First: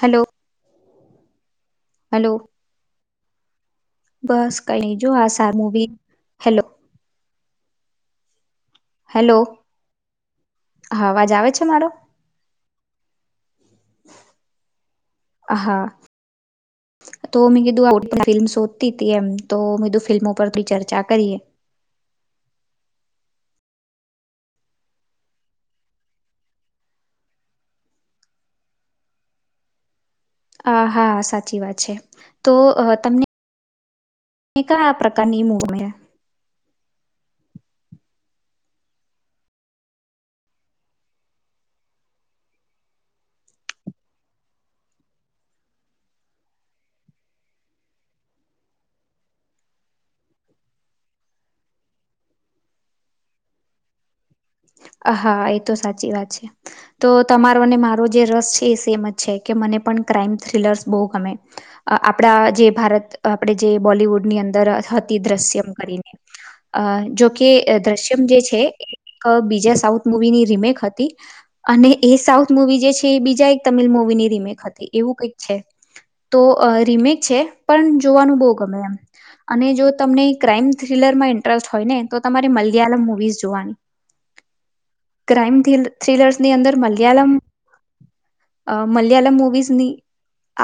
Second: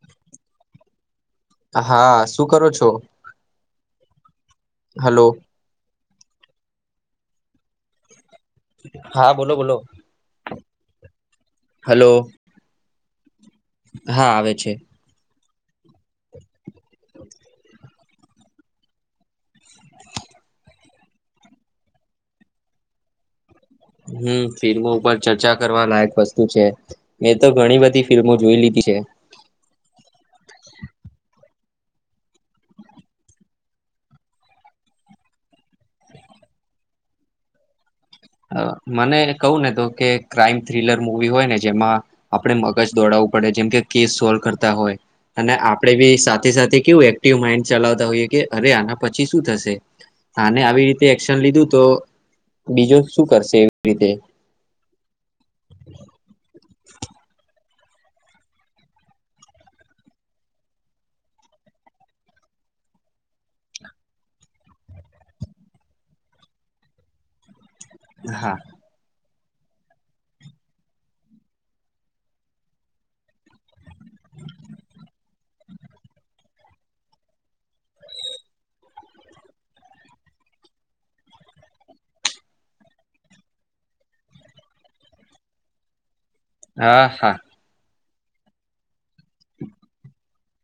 Hello. હા શું કરો છો. બસ કઈની જો હલો આ સાર મુવી હેલો હા હેલો બોલો બોલો. હા અવાજ આવે છે. મારો હલો. હા આવે છે. હ હા તો મે કધું ફિલ્મ શોધતી હતી એમ. તો મે કીધું ફિલ્મો પર કંઈ ચર્ચા કરીએ. હમ ફિલ્મો ઉપર ચચાૅ કરવા લાયક વસ્તુ છે. મેં તો ઘણી બધી ફિલ્મો જોઈ લીધી છે. આ હા સાચી વાત છે, તો તમને એ કયા પ્રકારની [unintelligible] મને કહું ને તો કે ક્રાઈમ થ્રીલર મુવી હોય ને જેમાં આપડે મગજ દોડાવવું પડે કે કેસ સોલ્વ કરતા હોય. અને આપડે બી સાથે સાથે કેવું એકટીવ માઈન્ડ ચલાવતા હોઈએ કે અરે આના પછી શું થશે? આને આવી રીતે એક્શન લીધું તો બીજો શું કરશે એવી રીતે. હા એ તો સાચી વાત છે. તો તમારો અને મારો જે રસ છે, એ સેમ જ છે, કે મને પણ ક્રાાઈમ થ્રીલર્સ બો ગમે અ આપણા જે ભારત આપણે જે બોલિવુડની અંદર હતી દ્રશ્યમ કરીને અ જોકે દ્રશ્યમ જે હા છે, એક બી જ્યાં સાઉથ મુવીની રીમેક હતી. અને એ સાઉથ મુવી જે છે, એ બીજા એક તમિલ મુવીની રીમેક હતી એવું કંઈક છે. તો અ રીમેક છે, પણ જોવાનું બો ગમે એમ અને જો તમને ક્રાઈમ થ્રીલરમાં ઇન્ટરેસ્ટ હોય ને તો તમારે મલયાલમ મુવીઝ જોવાની. ક્રાાઈમ થરી થ્રીલર્સની અંદર હા મલયાલમ [inaudible] અ મલયાલમ મુવીઝની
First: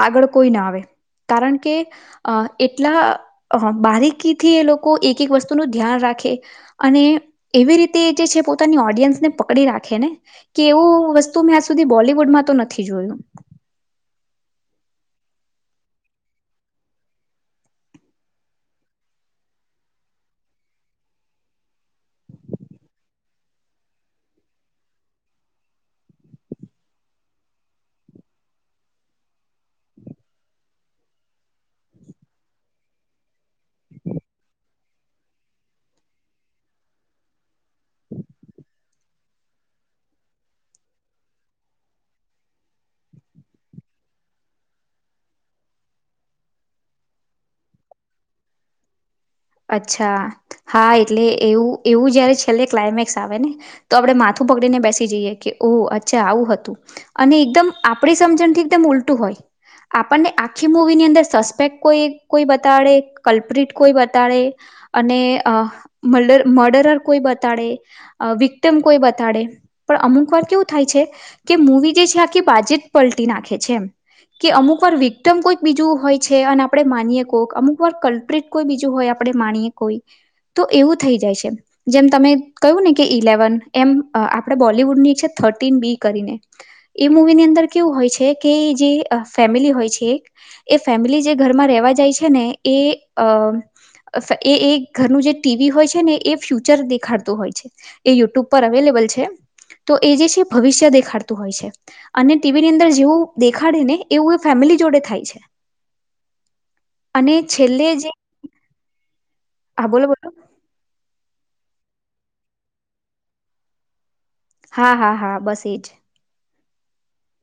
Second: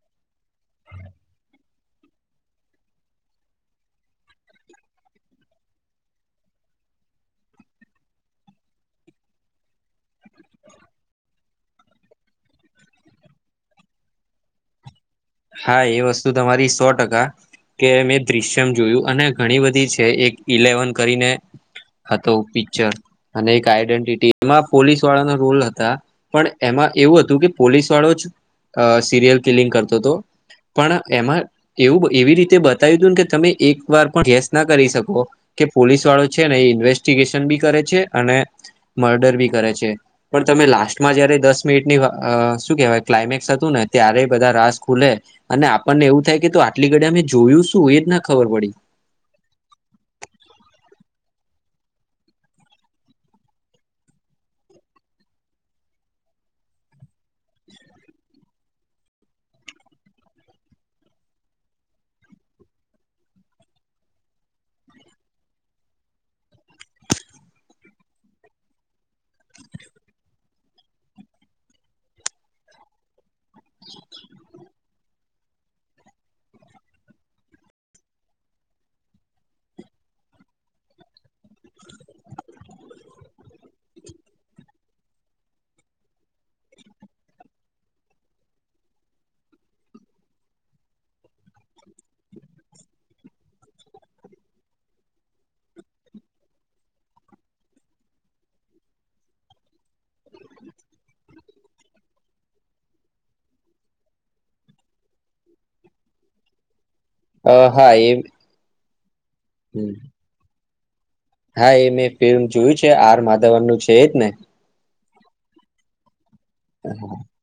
આગળ કોઈ ના આવે કારણ કે અ એટલા બારીકીથી એ લોકો એક એક વસ્તુનું ધ્યાન રાખે અને એવી રીતે જે છે, પો પોતાની ઓડિયન્સને પકડી રાખેને કે એવું વસ્તુ મેં આજ સુધી બોલીવુડમાં તો નથી જોયું. હા એ વસ્તુ તમારી સો ટકા કે મેં દ્રશ્યમ જોયું અને ઘણી બધી છે, એક ઇલેવન કરીને હતો પિક્ચર અને એક આઈડેન્ટિટી એમાં પોલીસ વાળા નો રુલ હતા. પણ એમાં એવું હતું કે પોલીસ વાળો જ અ સિરિયલ કિલિંગ કરતોતો. પણ એમાં એવું એવી રીતે બતાવ્યું હતું ને કે તમે એક વાર પણ ગેસ ના કરી શકો કે પોલીસ વાળો છે, ને એ ઇન્વેસ્ટીગેશન બી કરે છે, અને મર્ડર બી કરે છે. પણ તમે લાસ્ટમાં જયારે દસ મિનિટની વા અ શું કેહેવાય ક્લાયમેક્સ હતું ને ત્યારે બધા રાસ ખુલે અને આપણને એવું થાય કે તો આટલી ઘડી અમે જોયું શું એજ ના ખબર પડી અચ્છા હા એટલે એવું એવું જયારે છેલ્લે ક્લાયમેક્સ આવે ને તો આપડે માથું પકડીને બેસી જઈએ કે ઓહ અચ્છા આવું હતું. અને એકદમ આપણી સમજણથી એકદમ ઉલટું હોય. આપણને આખી મુવીની અંદર સસ્પેક કોઈ કોઈ બતાડે કલ્પ્રિટ કોઈ બ તાડે અને અ મડર મર્ડરર કોઈ બતાડે અ વિક્ટમ કોઈ બતાડે પણ અમુક વાર કેવું થાય છે. કે મૂવી જે છે, આખી બાજી જ પલટી નાખે છે, એમ કે અમુક વાર વિ ક્ટમ કોઈક બીજું હોય છે, અને આપડે માનીએ કોક અમુક વાર કલ્પ્રિટ કોઈ બી હોય આપણે માણીએ કોઈ તો એવું થઈ જાય છે. જેમ તમે કહ્યું ને કે ઇલેવન એમ અ આપણે બોલિવુડની છે, થર્ટીન બી કરીને એ મૂવીની અંદર કેવું હોય છે, કે જે ફેમિલી હોય છે. એ ફેમિલી જે ઘરમાં રહેવા જાય છે, ને એ અ એ એ ઘરનું જે ટીવી હોય છે, ને એ ફ્યુચર દેખાડતું હોય છે. એ યુટ્યુબ પર અવેલેબલ છે, તો એ જે છે, ભવિષ્ય દેખાડતું હોય છે. અને ટીવીની અંદર જેવું દેખાડે ને એવું એ ફેમિલી જોડે થાય છે. [inaudible] અને અ છેલ્લે હા એ જે હા બોલો બો હા એ મેં ફિલ્મ જોયું છે, આર માધવનનું છે, એજ ને? હા હા હા બસ એ જ [inaudible]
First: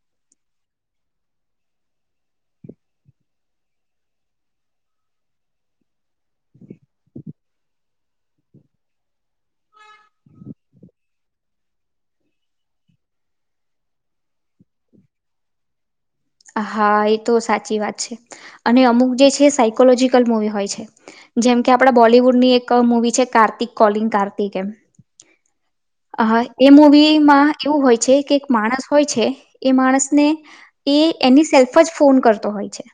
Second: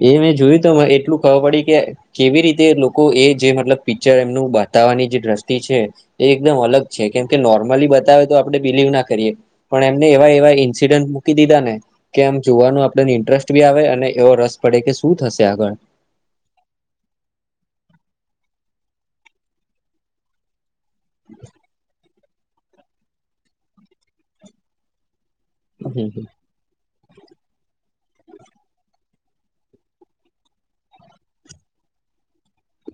એવી જોયું તો એટલું ખબર પડી કે કેવી રીતે લોકો એ જે મતલબ પિક્ચર એમનું બતાવવાની જે દ્રષ્ટિ છે. એ એકદમ અલગ છે, કેમ કે નોર્મલી બતાવે તો આપડે બિલીવ કરીએ પણ એમને એવા એવા ઇન્સિડન્ટ મૂકી દીધા ને કે આમ જોવાનું આપડ ઇન્ટરેસ્ટ બી આવે અને એવો રસ પડે કે શું થશે આગળ હા એ તો સાચી વાત છે, અને અમુક જે છે, સાયકોલોજીકલ મુવી હોય છે. જેમ કે આપડા બોલિવુડની એક મુવી છે, કાર્તિક કોલિંગ કાર્તિક એમ હમ હમ હા એ મૂવીમાં એવું હોય છે, કે એક માણસ હોય છે, એ માણસને એ એની સેલ્ફ જ ફોન કરતો હોય છે.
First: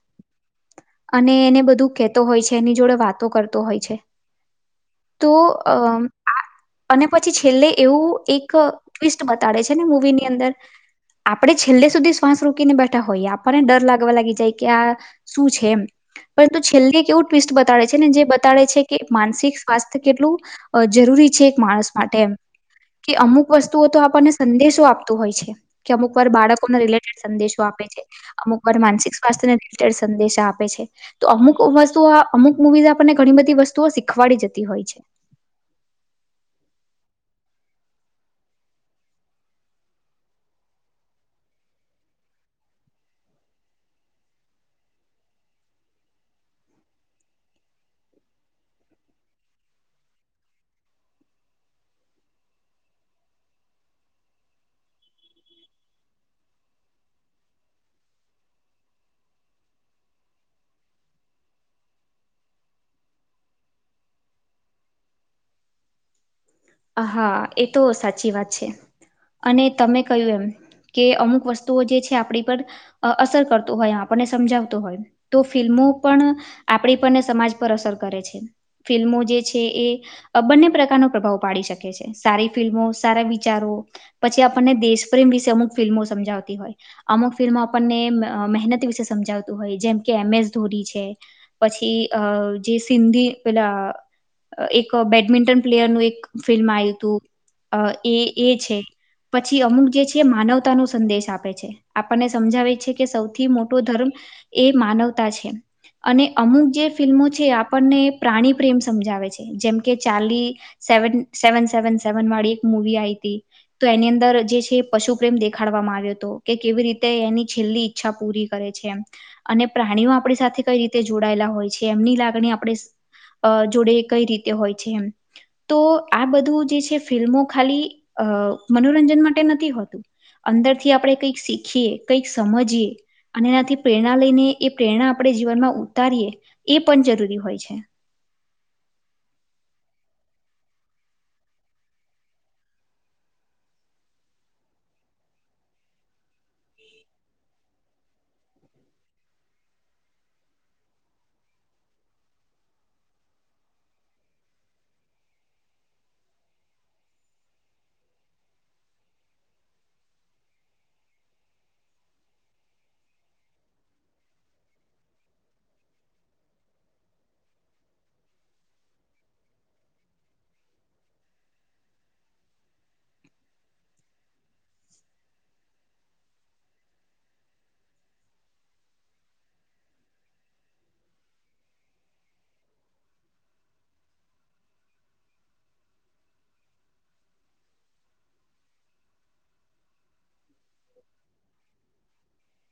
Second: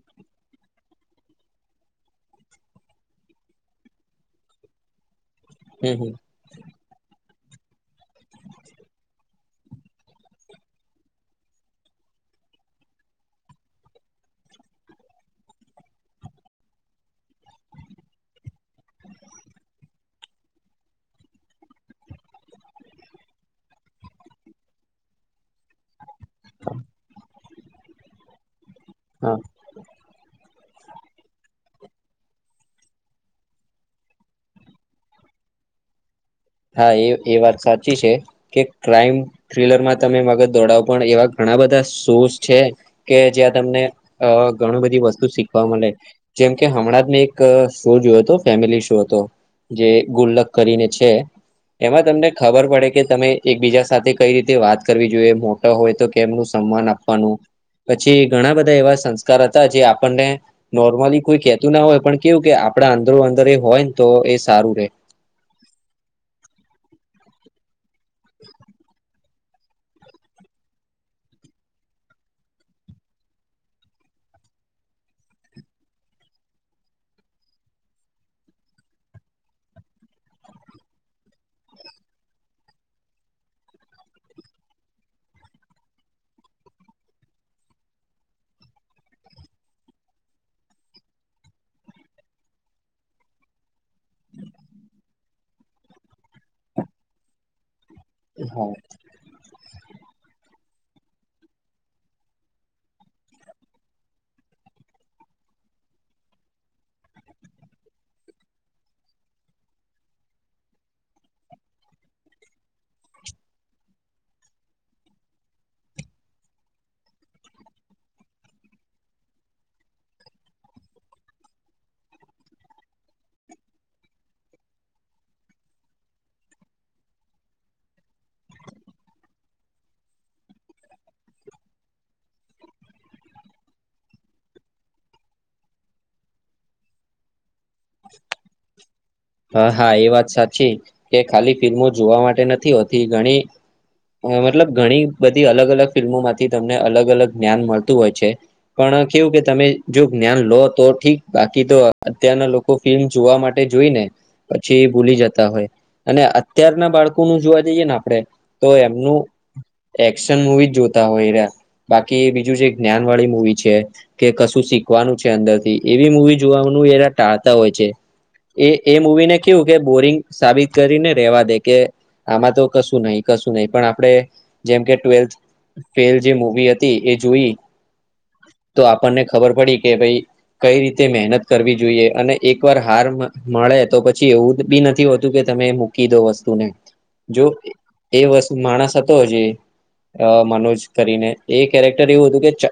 અને એને બધું કેતો હોય છે, એની જોડે વાતો કરતો હોય છે. તો અ હમ હમ આ અને પછી છેલ્લે એવું એક ટ્વિસ્ટ બતાડે છે, ને મૂવીની અંદર આપડે છેલ્લે સુધી શ્વાસ રોકીને બેઠા હોઈએ આપણને ડર લાગવા લાગી જાય કે આ શું છે. એમ પરંતુ છેલ્લે કેવું ટ્વિસ્ટ બતાડે છે, ને જે બતાડે છે, કે માનસિક સ્વાસ્થ્ય કેટલું અ જરૂરી છે, એક માણસ માટે એમ કે અમુક વસ્તુઓ તો આપણને સંદેશો આપતું હોય છે. કે અમુક વાર બાળકોને રિલેટેડ સંદેશો આપે છે, અમુક વાર માનસિક હા સ્વાસ્થ્યને રિલેટેડ સંદેશા આ પે છે, તો અમુક વસ્તુ અમુક મુવીઝ આપણને ઘણી બધી વસ્તુઓ શીખવાડી જતી હોય છે. હા એ એ વાત સાચી છે. કે ક્રાઈમ થ્રીલરમાં તમે મગજ દોડાવો પણ એવા ઘણા બધા શોસ છે. કે જ્યાં તમને અ ઘણુ બધી વસ્તુ શીખવા મલે જેમકે હમણાં જ મેં એક શો જોયો હતો ફેમિલી શો હતો. જે ગુલ્લક કરીને છે. એમાં તમને ખબર પડે કે તમે એકબીજા સાથે કઈ રીતે વાત કરવી જોઈએ મોટા હોય તો કેમનું સન્માન આ વાનું પછી ઘણા બધા એવા સંસ્કાર હતા જે આપણને નોર્મલી કોઈ કેતું ના હોય પણ કેવું કે આપડા અંદરો અંદર એ હોય ને તો એ સારું રે એ તો સાચી વાત છે, અને તમે કહ્યું એમ કે અમુક વસ્તુઓ જે છે, આપણી પર અ અસર કરતો હોય આપણને સમજાવતો હોય તો ફિલ્મો પણ આપણી પરને સમાજ પર અસર કરે છે, ફિલ્મો જે છે, એ બંને પ્રકારનો પ્રભાવ પાડી શકે છે, સારી ફિલ્મો સારા વિચારો પછી આપણને દેશ પ્રેમ વિશે અમુક ફિલ્મો સમજાવતી હોય. અમુક ફિલ્મ મ મહેનત વિશે સમજાવતું હોય જેમ કે એમ એસ ધોની છે. પછી અ જે સિધી પેલા એક બેડમિન્ટન પ્લેયરનું એક ફિલ્મ આઈતું અ એ એ હા છે. પછી અમુક જે છે, માનવતા નો સંદેશ આપે છે. આપણને સમજાવે છે, કે સૌથી મોટો એ માનવતા છે. અને અમુક જે ફિલ્મો છે, આપણને પ્રાણી પ્રેમ સમજાવે છે, જેમ કે ચાલી સેવન સેવન સેવન સેવન વાળી એક મૂવી આઈ તી. તો એની અંદર જે છે પશુ પ્રેમ દેખાડવામાં આવ્યો તો કે કેવી રીતે એની છેલ્લી ઈચ્છા પૂરી કરે છે એમ. અને પ્રાણીઓ આપણી સાથે કઈ રીતે જોડાયેલા હોય છે, એમની લાગણી આપણે અ જોડે કઈ રીતે હોય છે એમ. તો આ બધું જે છે, ફિલ્મો ખાલી અ મનોરંજન માટે નથી હોતું. અંદર થી આપણે કંઈક શીખીએ, કંઈક સમજીએ અને એનાથી પ્રેરણા લઈને એ પ્રેરણા આપણે જીવનમાં ઉતારીએ, એ પણ જરૂરી હોય છે. [inaudible] હા હા, એ વાત સાચી. કે ખાલી ફિલ્મો જોવા માટે નથી હોતી ઘણી મતલબ ઘણી બધી અલગ અલગ ફિલ્મોમાંથી તમને અલગ અલગ જ્ઞાન મળતું હોય છે. પણ કેવું કે તમે જો જ્ઞાન લો તો ઠીક, બાકી તો અત્યારના લોકો ફિલ્મ જોવા માટે જોઈ ને પછી ભૂલી જતા હોય. અને અત્યારના બાળકોનું જોવા જઈએ ને આપડે, તો એમનું એક્શન મુવી જ જોતા હોય એયરા, બાકી બીજું જે જ્ઞાન વાળી મુવી છે કે કશું શીખવાનું છે અંદર થી, એવી મુૂવી જોવાનું એયરા ટાળતા હોય છે. એ એ મૂવી ને કેવું કે બોરિંગ સાબિત કરીને રેવા દે કે આમાં તો કશું નહી, કશું નહી. પણ આપણેે જેમ કે ટ્વેલ્થ ફેલ જે મુવી હતી એ જોઈ, તો આપણને ખબર પડી કે ભાઈ કઈ રીતે મહેનત કરવી જોઈએ. અને એક વાર હાર મળે તો પછી એવું બી નથી હોતું, કે તમે મૂકી દો વસ્તુને. જો એ વસ્તુ માણસ હતો હ જે અ મનોજ કરીને, એ કેરેક્ટર એવું હતું કે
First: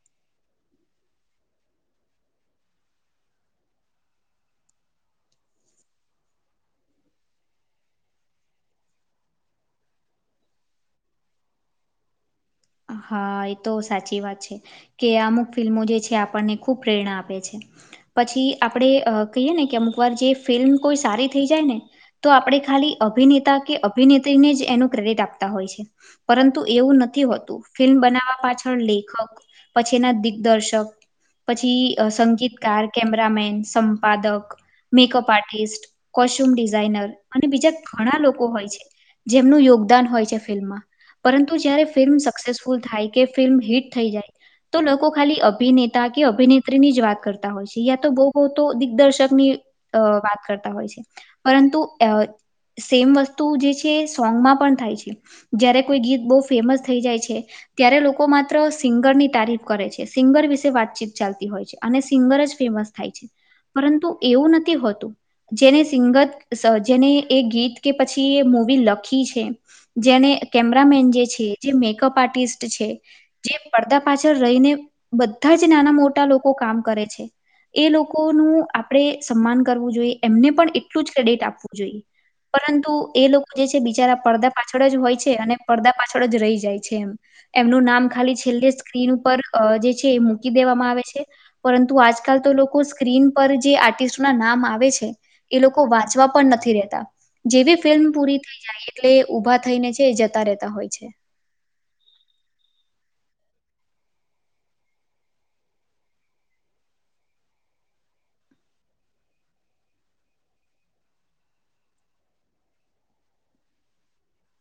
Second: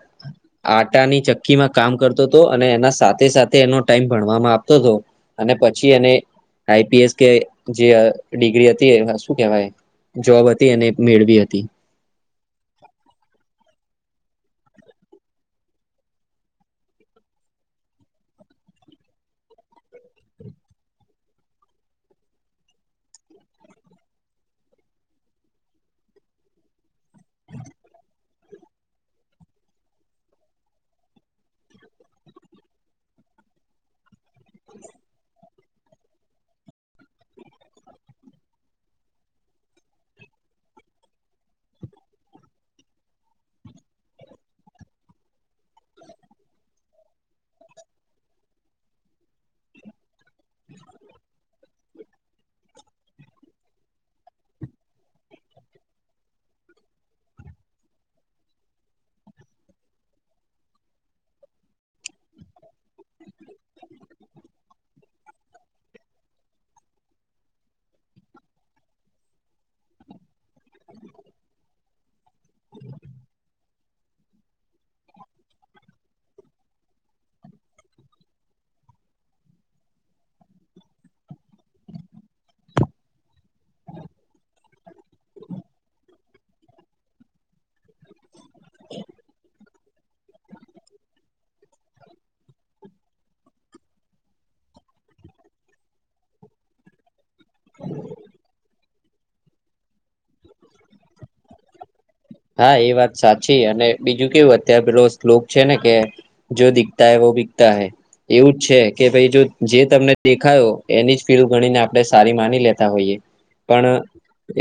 આટાની ચક્કી માં કામ કરતો હતો, અને એના સાથે સાથે એનો ટાઈમ ભણવામાં આપતો હતો. અને પછી એ આઈપીએસ કે જે ડિગ્રી હતી એ શું કેવાય જોબ હતી અને એ મેળવી હતી. હા એ તો સાચી વાત છે. કે અમુક ફિલ્મો જે છે આપણને ખૂબ પ્રેરણા આપે છે. પછી આપણે અ કહીએ ને કે અમુક વાર ફિલ્મ કોઈ સારી થઈ જાય ને તો આપણે ખાલી અભિનેતા કે અભિનેત્રીને જ એનું ક્રેડિટ આપતા હોય છે. પરંતુ એવું નથી હોત ફિલ્મ બનાવવા પાછળ લેખક પછી એના દિગ્દર્શક પછી સંગીતકાર કેમેરામેન સંપાદક મેકઅપ આર્ટિસ્ટ, કોસ્ટ્યુમ ડિઝઇનર અને બીજા ઘણા લોકો હોય છે. જેમનું યોગદાન હોય છે ફિલ્મમાં. પરંતુ જયારે ફિલ્મ સક્સેસફુલ થાય, કે ફિલ્મ હિટ થઈ જાય તો લોકો ખાલી અભિનેતા કે અભિનેત્રી ની જ વાત કરતા હોય છે. યા તો બહુ બહુ તો દિગ્દર્શકની અ વાત કરતા હોય છે. પરંતુ અ સેમ વસ્તુ જે છે એ સોંગમાં પણ થાય છે. જયારે કોઈ ગીત બહુ ફેમસ થઈ જાય છે. છે, ત્યારે લોકો માત્ર સિંગરની તારીફ કરે છે. સિંગર વિશે વાતચીત ચાલતી હોય છે. અને સિંગર જ ફેમસ થાય છે. પરંતુ એવું નથી હોતું. જેને સિંગર સ જેણે એ ગીત કે પછી એ મૂવી લખી છે. જેને કેમેરામેન જે છે, જે મેકઅપ આર્ટિસ્ટ છે. જે પડદા પાછળ રહીને, બધા જ નાના મોટા લોકો કામ કરે છે. એ લોકોનું આપણેે સન્માન કરવું જોઈએ. એમને પણ એટલું જ ક્રેડિટ આપવું જોઈએ. પરંતુ એ લોકો જે છે, તે બિચારા પડદા પાછળ જ હોય છે અને પડદા પાછળ જ રહી જાય છે. છે એમ, એમનું નામ ખાલી છેલ્લે સ્ક્રીન ઉપર જે છે એ મૂકી દેવામાં આવે છે. પરંતુ આજકાલ તો લોકો સ્ક્રીન પર જે આર્ટિસ્ટ ના નામ આવે છે. એ લોકો વાંચવા પણ નથી રહેતા. જેવી ફિલ્મ પૂરી થઈ જાય એટલે ઊભા થઈને જે જતા રહેતા હોય છે. હા એ વાત સાચી અને બીજું કેવું અત્યારે પેલો શ્લોક છે ને કે, જો દિખતા હે વો બીકતા હૈ. એવું છે કે ભઈ જો જે તમને દેખાયો એની જ ફિલ્મ ગણીને આપણે સારી માની લેતા હોઈએ. પણ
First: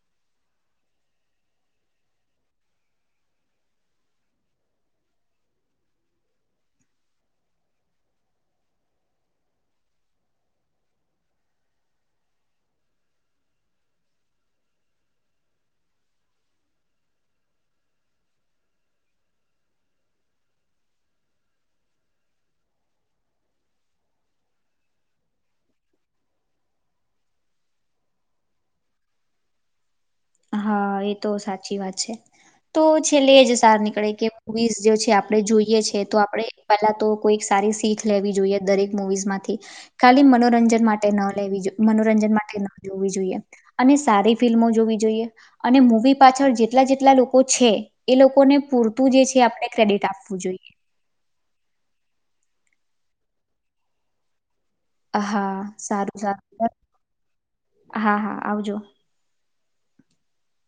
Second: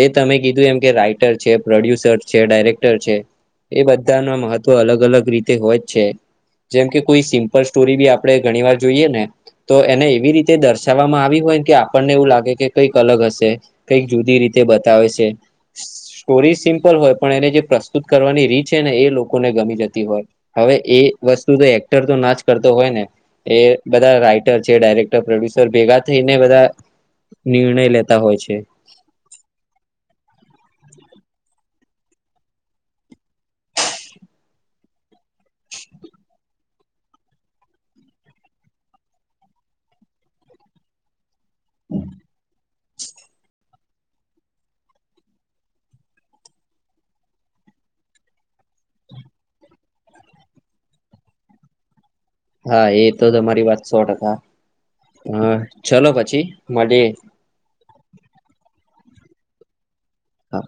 એ તમે કીધું એમ કે રાઈટર છે પ્રોડ્યુસર છે ડાયરેક્ટર છે, એ બધાના મહત્વ અલગ અલગ રીતે હોય જ છે. જેમકે કોઈ સિમ્પલ સ્ટોરી બી આપણેે ઘણી વાર જોઈએ ને. તો એને એવી રીતે દર્શાવવામાં આવી હોય કે આપણને એવું લાગે કે કઈક અલગ હશે. કઈક જુદી રીતે બતાવે છે સ્ટોરી સિમ્પલ હોય, પણ એને જે પ્રસ્તુત કરવાની રીત છે ને એ લોકોને ગમી જતી હોય. હવે એ વસ્તુ તો એક્ટર તો ના જ કરતો હોય ને. એ બધા રાઈટર છે, ડાયરેક્ટર પ્રોડ્યુસર ભેગા થઈને બધા નિર્ણય લેતા હોય છે. હા એ તો સાચી વાત છે. તો છેલ્લે એજ સાર નીકળે કે મુવીઝ જે છે આપણે જોઈએ છે તો આપણે પહેલા તો કોઈ સારી શીખ લેવી જોઈએ દરેક મુવીઝ માંથી. ખાલી મનોરંજન માટે ન લેવી જોઈ મનોરંજન માટે ન જોવી જોઈએ. અને સારી ફિલ્મો જોવી જોઈએ અને મૂવી પાછળ જેટલા જેટલા લોકો છે, એ લોકોને પૂરતું જે છે આપણે ક્રેડિટ આપવું જોઈએ. હા એ તો તમારી વાત સો ટકા, હા [unintelligible] ચલો સારું પછી સારું મળીએ. હા હા આવજો. હા.